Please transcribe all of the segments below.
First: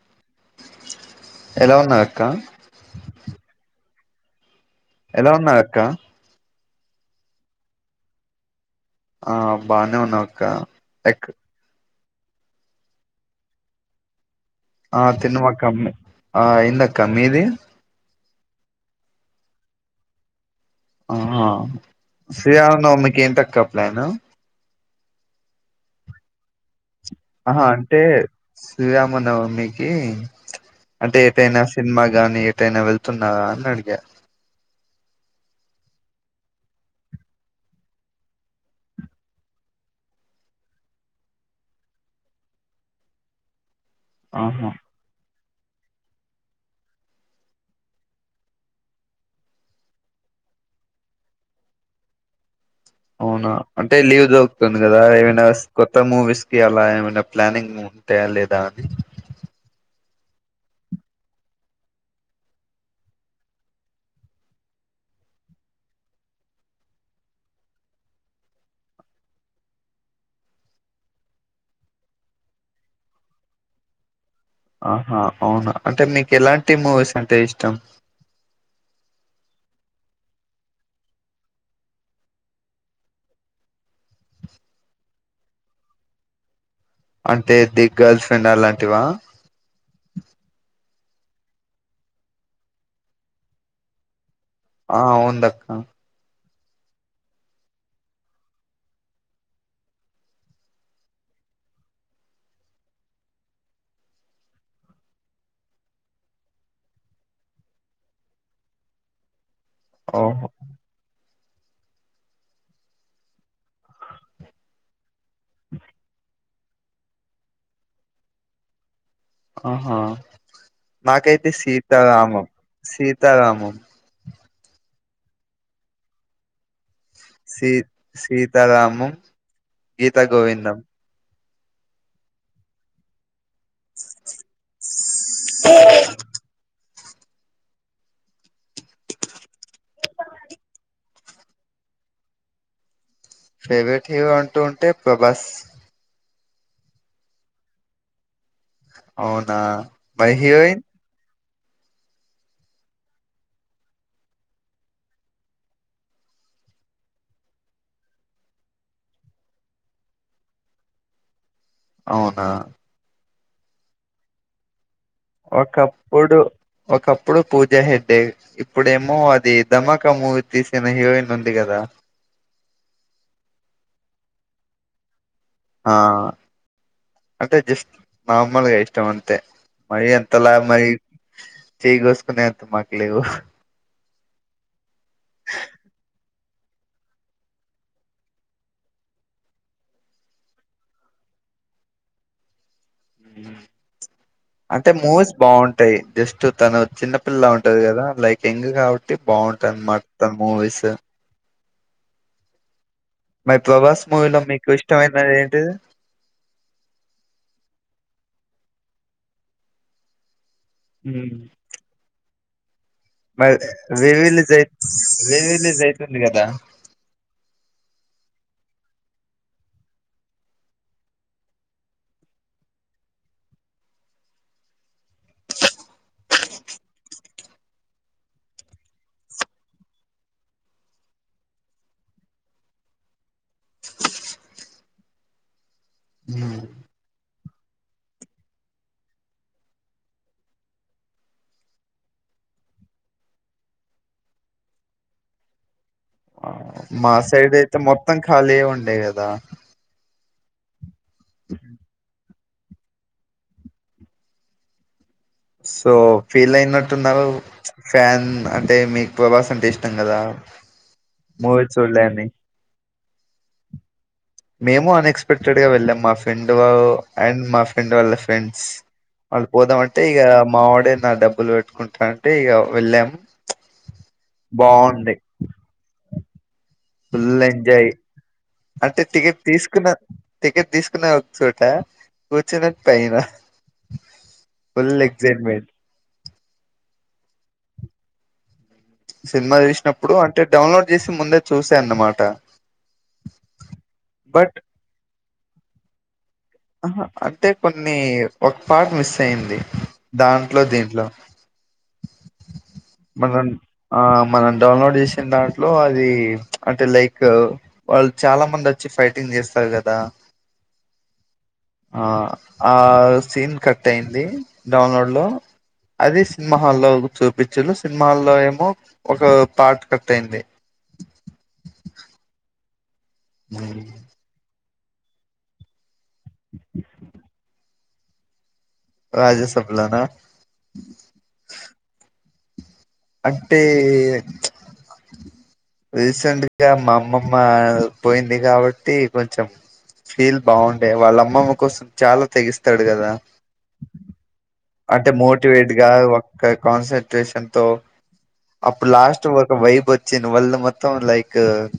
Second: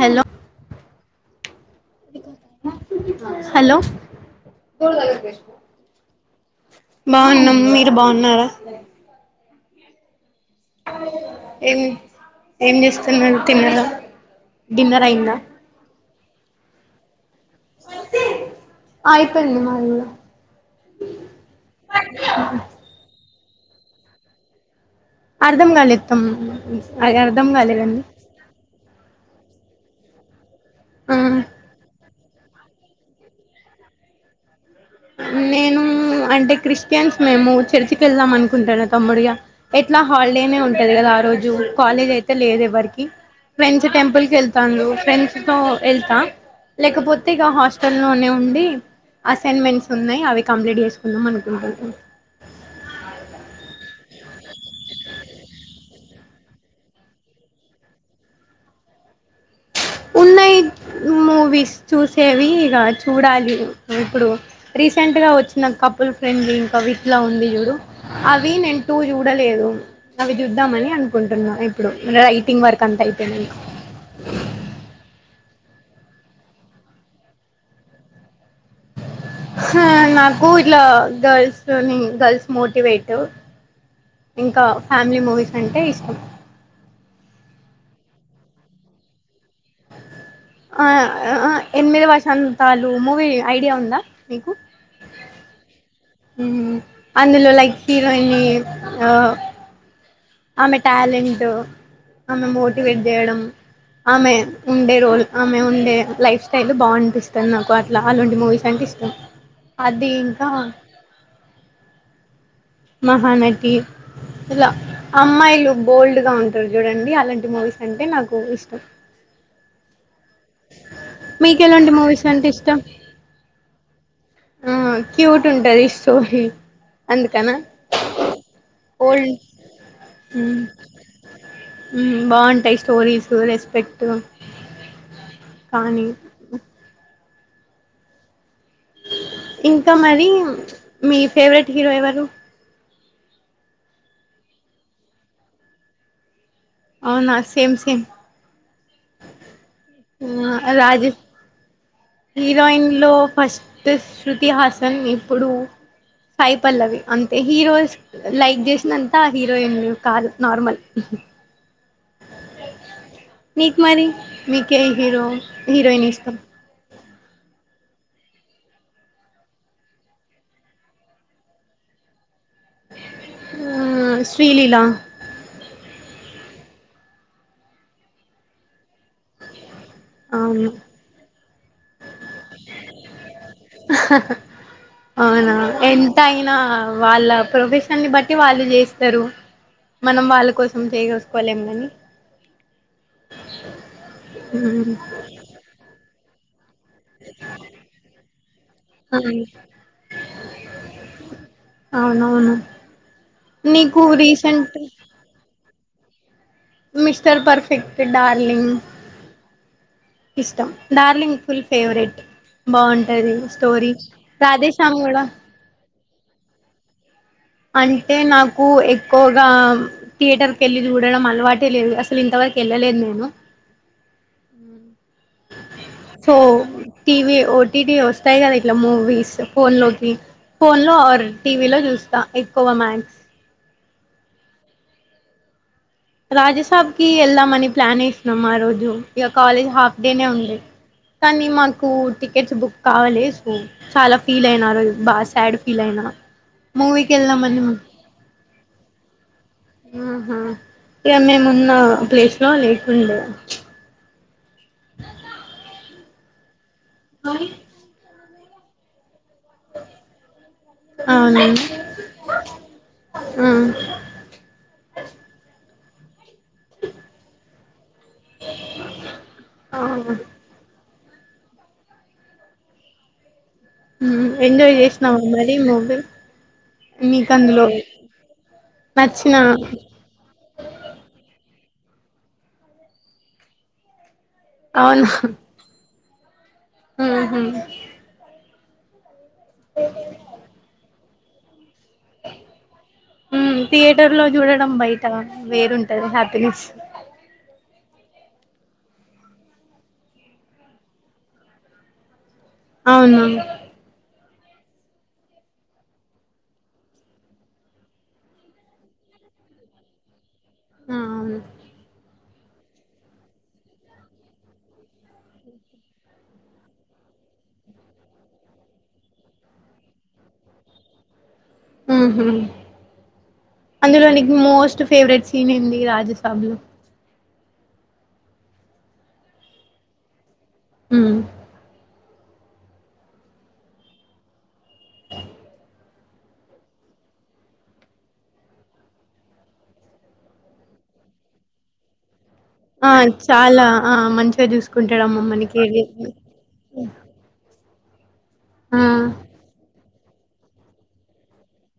Hello ఎలా ఉన్నావ్ అక్క హలో ఎలా ఉన్నార్ అక్క బాగున్నాం మీరు బాగున్నారా ఆ బాగానే ఉన్నాం ఏం ఏం చేస్తున్నారు తిన్న రా ఆ తిన్నమక్క ఉమ్మె ఆ అయ్యిందక్కమ్ ఆ అయిప్పెంది మాది కూడా ఆహ శ్రీరామ నవమికి ఎంత క ప్లాను అర్ధం కాలిత్తం ఆహా అంటే శ్రీరామనవమ్ నికి ఆ అంటే ఏటైనా సినిమా కాగాని ఏటైనా వెళ్తున్నా అని అడిగా నేను అంటే క్రిస్టియన్స్ మేము చర్చికి వెళ్దాం అనుకుంటానుతమ్ముడిగా, ఎట్లా హాలిడేనే ఉంటది కదా ఆ రోజు కాలేజ్ అయితే లేదు ఎవ్వరికి ఫె టెంపులకి ఆహా వెల్తాండు ఫ్రెండ్స్ తో వెళ్తా లేకపోతే ఇక హాస్టల్ లోనే ఉండి అసైన్మెంట్స్ ఉన్నాయి అవి కంప్లీట్ చేసుకుందాం అనుకుంటం అవునా అంటే లీవ్ దొకుతుంది కదా ఏమైనా కొత్త మూవీస్ కి అలా ఏమైనా ప్లానింగ్ ఉంటాయా లేదా అని ఉన్నాయి మూవీస్ చూసేవి ఇక చూడాలి, ఇప్పుడు రీసెంట్గా వచ్చిన కపుల్ ఫ్రెండ్లీ ఇంకా విత్లా ఉంది చూడు, అవి నేను టూ చూడలేదు, అవి చూద్దామని అనుకుంటున్నా ఇప్పుడు రైటింగ్ వర్క్ అంత అయితే నేను ఆహా అవునా అంటే మీకు ఎలాంటి మూవీస్ అంటే ఇష్టం నాకు ఇలా గర్ల్స్ని గర్ల్స్ మోటివేట్ ఇంకా ఫ్యామిలీ మూవీస్ అంటే ఇష్టం అంటే దిగ్ గర్ల్స్ అలాంటివా అ అ ఎనిమిది వషాంతాలు మూవీ ఐడియా ఉందా ఆ ఉవుందక్క మ్ అందులో లైక్ హీరోయిని ఆ ఆమె టాలెంట్ ఆమె మోటివేట్ చేయడం ఆమె ఉండే రోల్ ఆమె ఉండే లైఫ్ స్టైల్ బాగునిపిస్తుంది నాకు, అట్లా అలాంటి మూవీస్ అంటే ఇష్టం అది ఓహో ఇంకా మహాన ఇలా అమ్మాయిలు బోల్డ్ గా ఉంటు చూడండి అలాంటి మూవీస్ అంటే నాకు ఇష్టం ఆహా మాకైతే మీకు ఎలాంటి మూవీస్ సీతారామం అంటే ఇష్టం సీతారామం ఆ క్యూట్ ఉంటది సోహి సీ సీతారమం ఓల్డ్ గీత మ్మ్ గోవిందం బాగుంటాయి స్టోరీస్ రెస్పెక్ట్ కానీ ఇంకా మరి మీ ఫేవరెట్ హీరో ఎవరు ఫేవరెట్ హీరో అంటూ ఉంటే ప్రభాస్ అవునా సేమ్ సేమ్ అవునా మరి హీరోయిన్ రాజ హీరోయిన్ లో ఫస్ట్ శృతి హాసన్ ఇప్పుడు సాయి పల్లవి అంతే హీరోస్ లైక్ చేసినంతా హీరోయిన్ కాదు నార్మల్ అవునా నీకు మరి మీకే హీరో హరోయిన్ ఇష్టం ఒకప్పుడు ఒకప్పుడు పూజా హెగ్డే ఇప్పుడేమో అది ధమాక మూవీ తీసిన హీరోయిన్ ఉంది కదా ఉమ్ శ్రీలీలా ఆ అంటే జస్ట్ నార్మల్గా ఇష్ట ఇష్టం అంతే మరి అంతలా అవును మరి చేయిగోసుకునే అంత మాకు లేవు అవునవును ఎంత అయినా వాళ్ళ ప్రొఫెషన్నీ బట్టి వాళ్ళు చేస్తరు మనం వాళ్ళ కోసం చెయ్యి కోసుకోలేము కాని అంటే మూవీస్ బాగుంటాయి జస్ట్ తను చిన్నపిల్లలా ఉంటది కదా లైక్ యంగ్ కాబట్టి బాగుంటదన్నమాట మూవీస్ అవునవును మరి ప్రభాస్ నీకు మూవీలో మీకు రీసెంట్ ఇష్టమైనది ఏంటిది మిస్టర్ పర్ఫెక్ట్, డార్లింగ్ ఇష్టం హ్మ్ డార్లింగ్ ఫుల్ ఫేవరెట్ బాగుంటది మరి స్టోరీ రీరిలీస్ రాధేశ్యామ్ కూడా రీరిలీజ్ అయి తుంది కదా అంటే నాకు ఎక్కువగా థియేటర్ కి వెళ్ళి చూడడం అలవాటే లేదు అసలు ఇంతవరకు వెళ్ళలేదు నేను సో టీవీ ఓటీటీ వస్తాయి కదా ఇట్లా మూవీస్ ఫోన్ లోకి ఫోన్ లో ఆర్ టీవీ లో చూస్తా ఎక్కువ మ్యాక్స్ మ్మ్. రాజా సాబ్ కి ఎల్దాం మని ప్లాన్ వేసినము ఆ రోజు ఇక కాలేజ్ హాఫ్ డేనే ఉండే కానీ మాకు టికెట్స్ బుక్ కాలే సో చాలా ఫీల్ అయినా ఆ రోజు బాగా సాడ్ ఫీల్ అయినా ఆ మూవీకి మా సైడ్ వెళ్దామని అయితే మొత్తం ఖాళీ యే ఉండే ఉండే కదా ఉహు ఏం మేమున్న ప్లేస్ నో లేకుండే సో ఫీల్ అయినట్ తున్నా [unintelligible] ఓ ఫ్యాన్ అంటే మీకు ప్రభాస్ అంటే ఇష్టం కదా అవును మూవీ చూడ్డానికి మేము అన్ ఎక్స్పెక్టెడ్ గా వెళ్ళాం మా ఫ్రెండు అండ్ మా ఫ్రెండ్ వాళ్ళ ఫ్రెండ్స్ వాళ్ళు ఆ పోదామంటే ఇక మా వాడే నా డబ్బులు పెట్టుకుంటానుంటే ఇక వెళ్ళాము హు ఎంజాయ్ చేసినావ మరి మూవీ నీకు ఫుల్ అందులో ఎంజాయ్ అంటే నచ్చిన టికెట్ తీసుకున్న టికెట్ తీసుకునే ఒక చోట కూర్చున్నట్టనా ఫుల్ ఎగ్జాక్ట్మేంట్ ఉహు సినిమా చూసినప్పుడు అంటే డౌన్లోడ్ చేసి ముందు చూస్త తున్న మాట త్రీహెటర్లో చూడడం బయట వేరుఉంటది హ్యా అహా అంటే కొన్ని ఒక పార్ట్ మిస్ అయింది దాంట్లో దీంట్లో మం అవునా ఆమా మనం డౌన్లోడ్ చేసిన దాంట్లో అది అంటే లైక్ వాళ్ళు చాలా మంది వచ్చి ఫైటింగ్ చేస్తారు కదా ఆహా ఆవును ఆ ఆ సీన్ కట్ అయింది డౌన్లోడ్ లో అది సినిమా హాల్లో చూపించు సినిమా హాల్లో ఏమో ఒక పార్ట్ కట్ అయింది ఉహుమ్ అందులో నీకు మోస్ట్ ఫేవరెట్ సీన్ ఏంది రాజసబ లో రాజసభలనా ఉ అంటే రీసెంట్గా మా అమ్మమ్మ పోయింది కాబట్టి కొంచెం ఫీల్ బాగుండే వాళ్ళ అమ్మమ్మ కోసం చాలా తెగిస్తాడు ఆ కదా చాలా ఆ మంచిగా చూసుకో అంటే మోటివేట్ గా ఒక్క కాన్సట్రేషన్ తో తో ఆ అప్పుడు లాస్ట్ ఒక వైబొ చిన్ ఒళ్లు మొత్తం లైక్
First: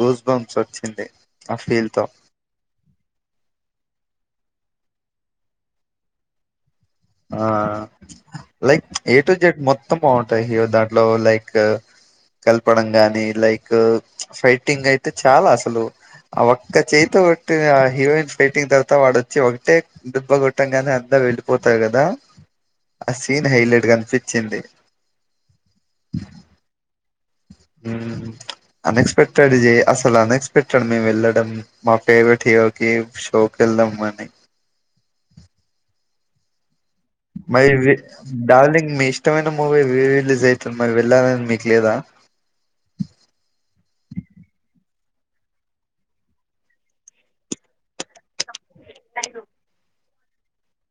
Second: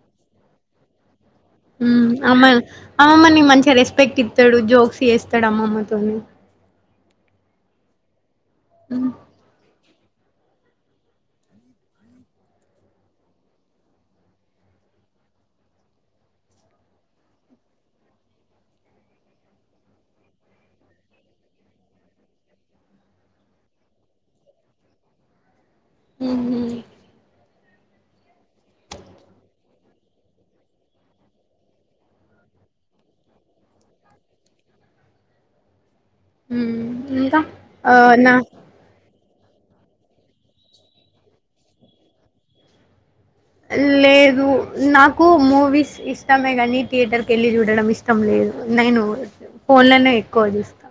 గూస్ బంస్ వచ్చింది ఆ ఫీల్ తో మ్మ్ అమర్ అమ్మమ్మ నీకు మంచిగా రెస్పెక్ట్ ఇత్తడు జోక్స్ చేస్తాడు అమ్మమ్మతోనీ ఆ like um A to Z మొత్ మొత్తం బాగుంటాయి హీరో దాంట్లో లైక్ కలపడం గాని లైక్ ఫైటింగ్ అయితే చాలా అసలు ఆ ఒక్క చేయి కొట్టి ఆ హీరోయిన్ ఫైటింగ్ తర్వాత వాడొచ్చి ఒకటే దుబ్బ కొట్టం గానే అంతా వెళ్ళిపోత్ త కదా ఆ సీన్ హైలైట్ కనిపిచ్చింది మ్మ్ హ్మ్ మ్మ్ అన్ఎక్స్పెక్టెడ్ అసలు అన్ఎక్స్పెక్టెడ్ మేము వెళ్ళడం మా ఫేవరెట్ హీరోకి షోకి వెళ్దాం అని మ్మ్ మరి డార్లింగ్ మిస్ ఇష్టమైన మూవీ రీ రిలీజ్ అవుతుంది మరి వెళ్ళాలని మీకు లేదా లేదు నాకు మూవీస్ ఇష్టమే గాని థియేటర్ కెళ్ళి చూడడం ఇష్టం లేదు నేను ఫోన్ లో నే క్కువ చూస్తా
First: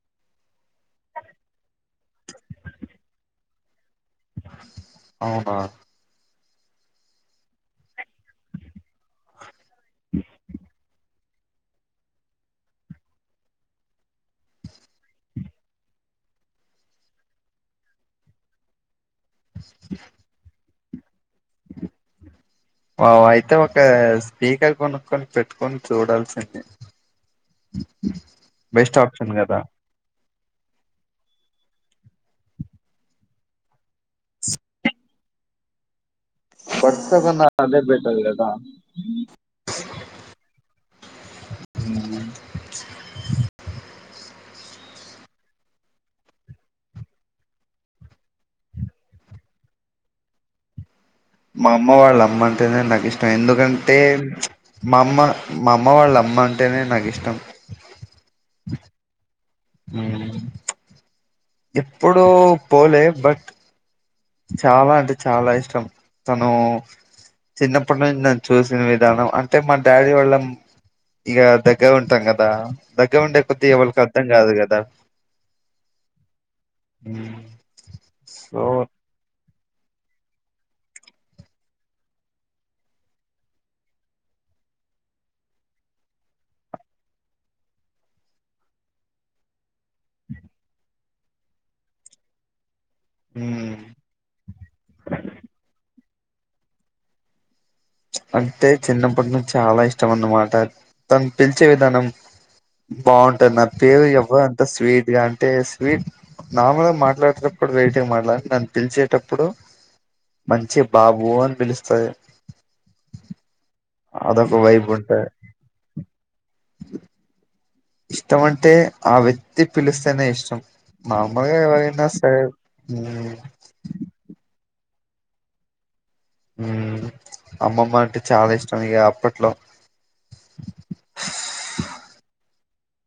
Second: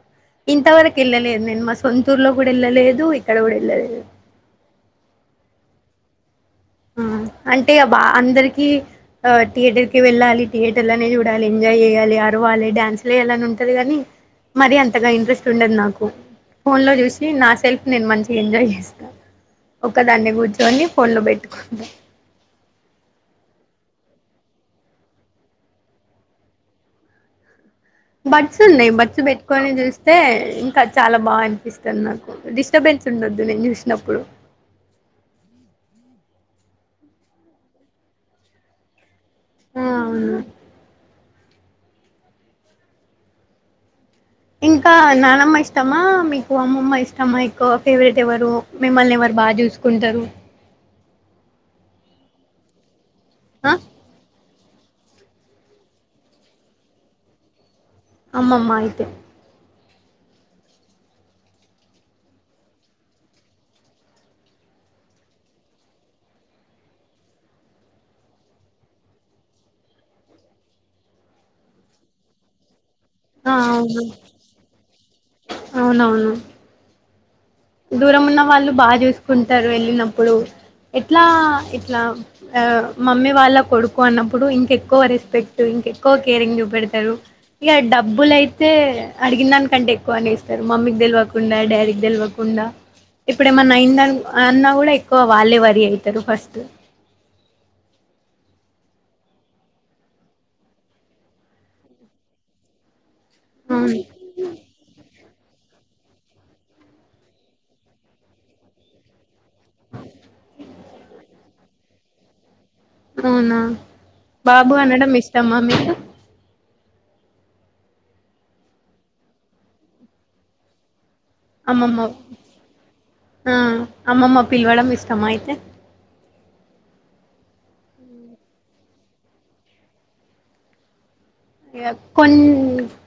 ఇంతవరకు ఎళ్ళలేదు నేను మా సొంతూర్లో కూడా ఎళ్ళలేదు ఇక్కడ కూడా ఎళ్ళలేదు అవునా ఆ అంటే బా అందరికి ఆ థియేటర్ కి వెళ్ళాలి థియేటర్ లోనే చూ డాలి ఎంజాయ్ చేయాలి అరవాలి డ్యాన్సులు ఎయ్యాలని ఉంటది గానీ మరీ అంతగా ఇంట్రెస్ట్ ఉండదు నాకు ఫోన్ లో చూసి నా సెల్ఫ్ నేను మంచిగా ఎంజాయ్ చేస్తా ఒకదాన్నే కూర్చోని ఫోన్లో బెట్ న్నా [unintelligible] వా అయితే ఒక స్పీకర్ కొనుక్కని పెట్టుకొని చూడాల్సింది బట్స్ ఉన్నాయి బెస్ట్ బట్స్ ఆప్షన్ కదా పెట్టుకని చూస్తే ఇంకా చాలా బాగా అనిపిస్తుంది నాకు డిస్టర్బెన్స్ ఉండొద్దు నేను చూసినప్పుడు బర్ట్స కన్నా అదే బెటర్ కదా ఆ అవును మ్మ్ ఇంకా నానమ్మ ఇష్టమా మీకు అమ్మమ్మ ఇష్టమా ఎక్కువ ఫేవరెట్ ఎవరు మిమ్మల్ని ఎవరు బాగా చూసుకుంటరు మా అమ్మ వాళ్ళ అమ్మ అంటేనే నాకిష్ ఆ ఎందుకంటే మా అమ్మ మా అమ్మ వాళ్ళ అమ్మ అంటేనే నాకిష్టం అమ్మమ్మ అయితే హ్మ్ ఎప్పుడూ పోలే బట్ చాలా అంటే చాలా ఇష్టం తను చిన్నప్పటి నుంచి నన్ను చూసిన విధానం అంటే మా డాడీ వాళ్ళ ఇగ దగ్గరుంటం కదా దగ్గరా ఉండే ఆ కొద్ది ఎవరికి అవును అర్థం కాదు కదా అవునవును మ్ దూరం ఉన్న వాళ్ళు బాగా చూసు కుంటారు వెళ్ళినప్పుడు ఎట్లా ఇట్లా అ మమ్మీ వాళ్ళ కొడుకు అన్నప్పుడు ఇంకెక్కువ రెస్పెక్ట్ ఇంకెక్కువ కేరింగ్ చూపెడతారు, ఇక డబ్బులయితే అడిగిన దానికంటే ఎక్కువ అనేస్తారు మమ్మీకి తెలవకుండా డాడీకి తెలవకు కుండా ఇప్పుడేమన్నా ఉమ్, అయింద అన్న కూడా ఎక్కువ వాళ్లే వారి తను ఫస్ట్ అంటే చిన్నప్పటి నుంచి చాలా ఇష్టం అన్నమాట తను పిలిచే విధానం బాగుంటుంది నా అవును పేరు ఎవ్వరంత స్వీట్ గా స్వీట్ మాములుగా మాట్లాడేటప్పుడు రేటింగ్ మాట్లాననీ పిలిచేటప్పుటె ఇప్పుడు మంచి బాబు అని పిలుస్తాయి అవునా బాబు వైబ్ అనడం ఉంటది ఇష్టమా మీకు ఇష్టం అంటే ఆ వ్యక్తి పిలుస్తేనే ఇష్టం మాములుగా అమ్మమ్మ ఎవరైనా సరే మ్ ఆ అమ్మమ్మ పిలవడం ఇష్టమ అయితే అమ్మమ్మ అంటే చాలా ఇష్టం ఇక అప్పట్లో ఇగ కొన్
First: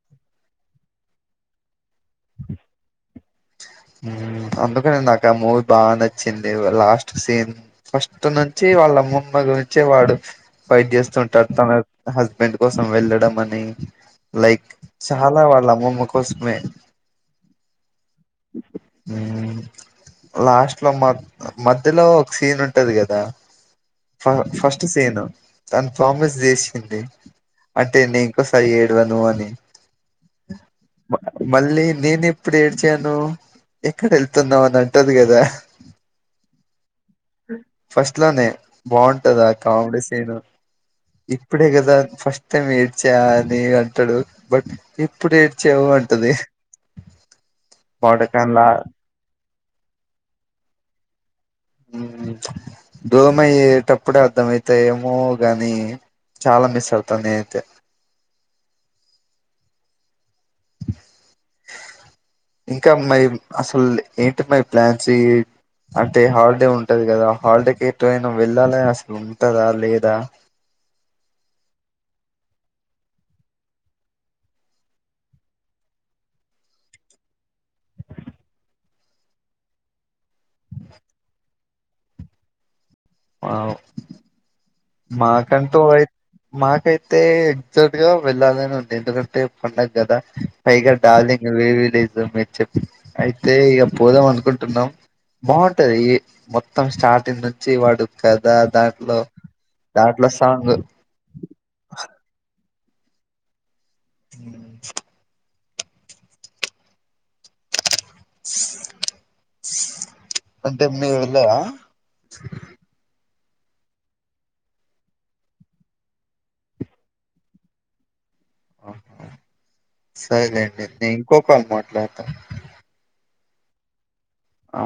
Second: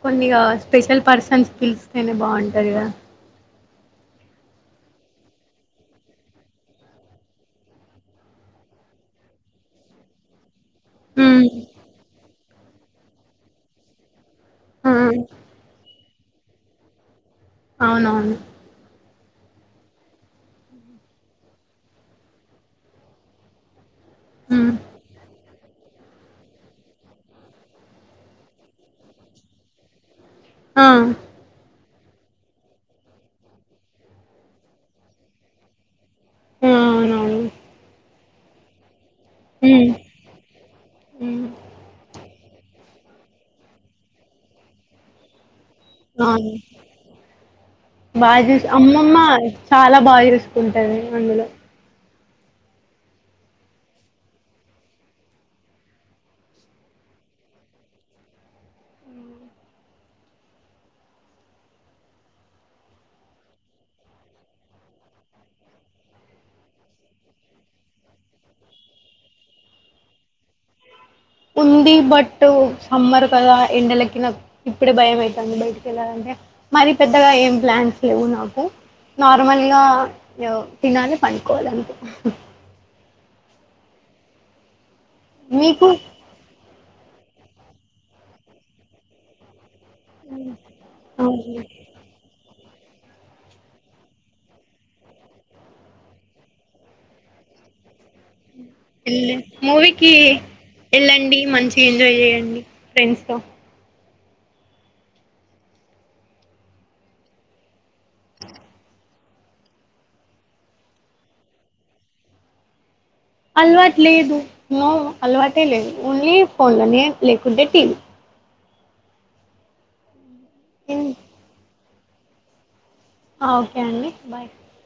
కొన్నిగా స్పెషల్ పర్సన్స్ పిలిస్తేనే బాగుంటాది కదా మ్ అందుకని నాకు ఆ మూవీ బాగా నచ్చింది, లాస్ట్ సీన్ ఫస్ట్ నుంచి వాళ్ళ ముమ్మ గురించే వాడు బైట్ హ్మ్ చేస్తుంటాడు తన హస్బెండ్ కోసం వెళ్ళడం అని లైక్ ఆ చాలా వాళ్ళ అమ్మమ్మకు కొస్మే అవునవును హ్మ్ లాస్ట్ లో మద్ మధ్యలో ఒక సీన్ ఉంటది కదా ఫ హ్మ్ ఫస్ట్ సీను తను ప్రామిస్ చేసింది. అంటే నేను ఇంకోసారి ఏడవను అని ఆ మ మళ్ళీన్ నేను ఎప్పుడు ఏడ్చాను ఎక్కడ వెళ్తున్నాం అని అంటది కదా ఆ అవునవును ఫస్ట్ ఇట్లానే బాగుం టది. ఆ హ్మ్ కామెడీ సీన్ హ్మ్ ఇప్పుడే కదా ఫస్ట్ టైం ఏడ్చా అని అంటాడు. బట్ ఇప్పుడు ఏడ్చావు అంటది. వాడకంలా బాజుసి అమ్మెమ్మా చాలా బాగా ఇరుసుకుంటంది అందులో మ్మ్ దూరం అయ్యేటప్పుడే అర్ధం అయితాయ్, ఏమో గాని చాలా మిస్ అవుతాను నే అయితే ఇంకా మై అసలు ఏంటి మై ప్లాన్స్, ఇ అంటే హాలిడే ఉంటది. కదా హాలిడేకి ఎట్ట్ వైనా వెళ్ళాలే అసలు ఉంటదా, లేదా ఉంది. బట్ సమ్మర్ కదా ఎండలకి నక్ ఇప్పుడే భయం అయితంది. బయటికి వెళ్ళాలంటే మరీ పెద్దగా ఏం ప్లాన్స్ లేవు. నాకు నార్మల్గా తన్నాల పం కోలంపు ఆఓ మీకు మాహకయి మాహకాయి అయితే ఎగ్జాక్ట్ గా వెళ్ళాలనే ఉంది ఎందుకంటే ఉండదు కదా పైగా డాలింగ్ అవును వేవ లేదు మీరు చెప్ప అయితే ఇక పోదాం అనుకుంటున్నాం బాగుంటది మొత్తం స్టార్టింగ్ నుంచి వాడు కదా దాంట్లో కి దాంట్లో సాంగ్ వెళ్ళండి మంచిగా ఎంజాయ్ చేయండి ఫ్రెండ్స్ తో హ్మ్ అంటే మీ వెళ్ళయా అలవాటు లేదు నో అలవాటే లేదు ఓన్లీ ఫోన్లోనే లేకుద్దే టీవ ఆఓహ సరే అండి నేను ఇంకొక అనమాట బహతర్ ఓకే అండి బాయ్ ఆ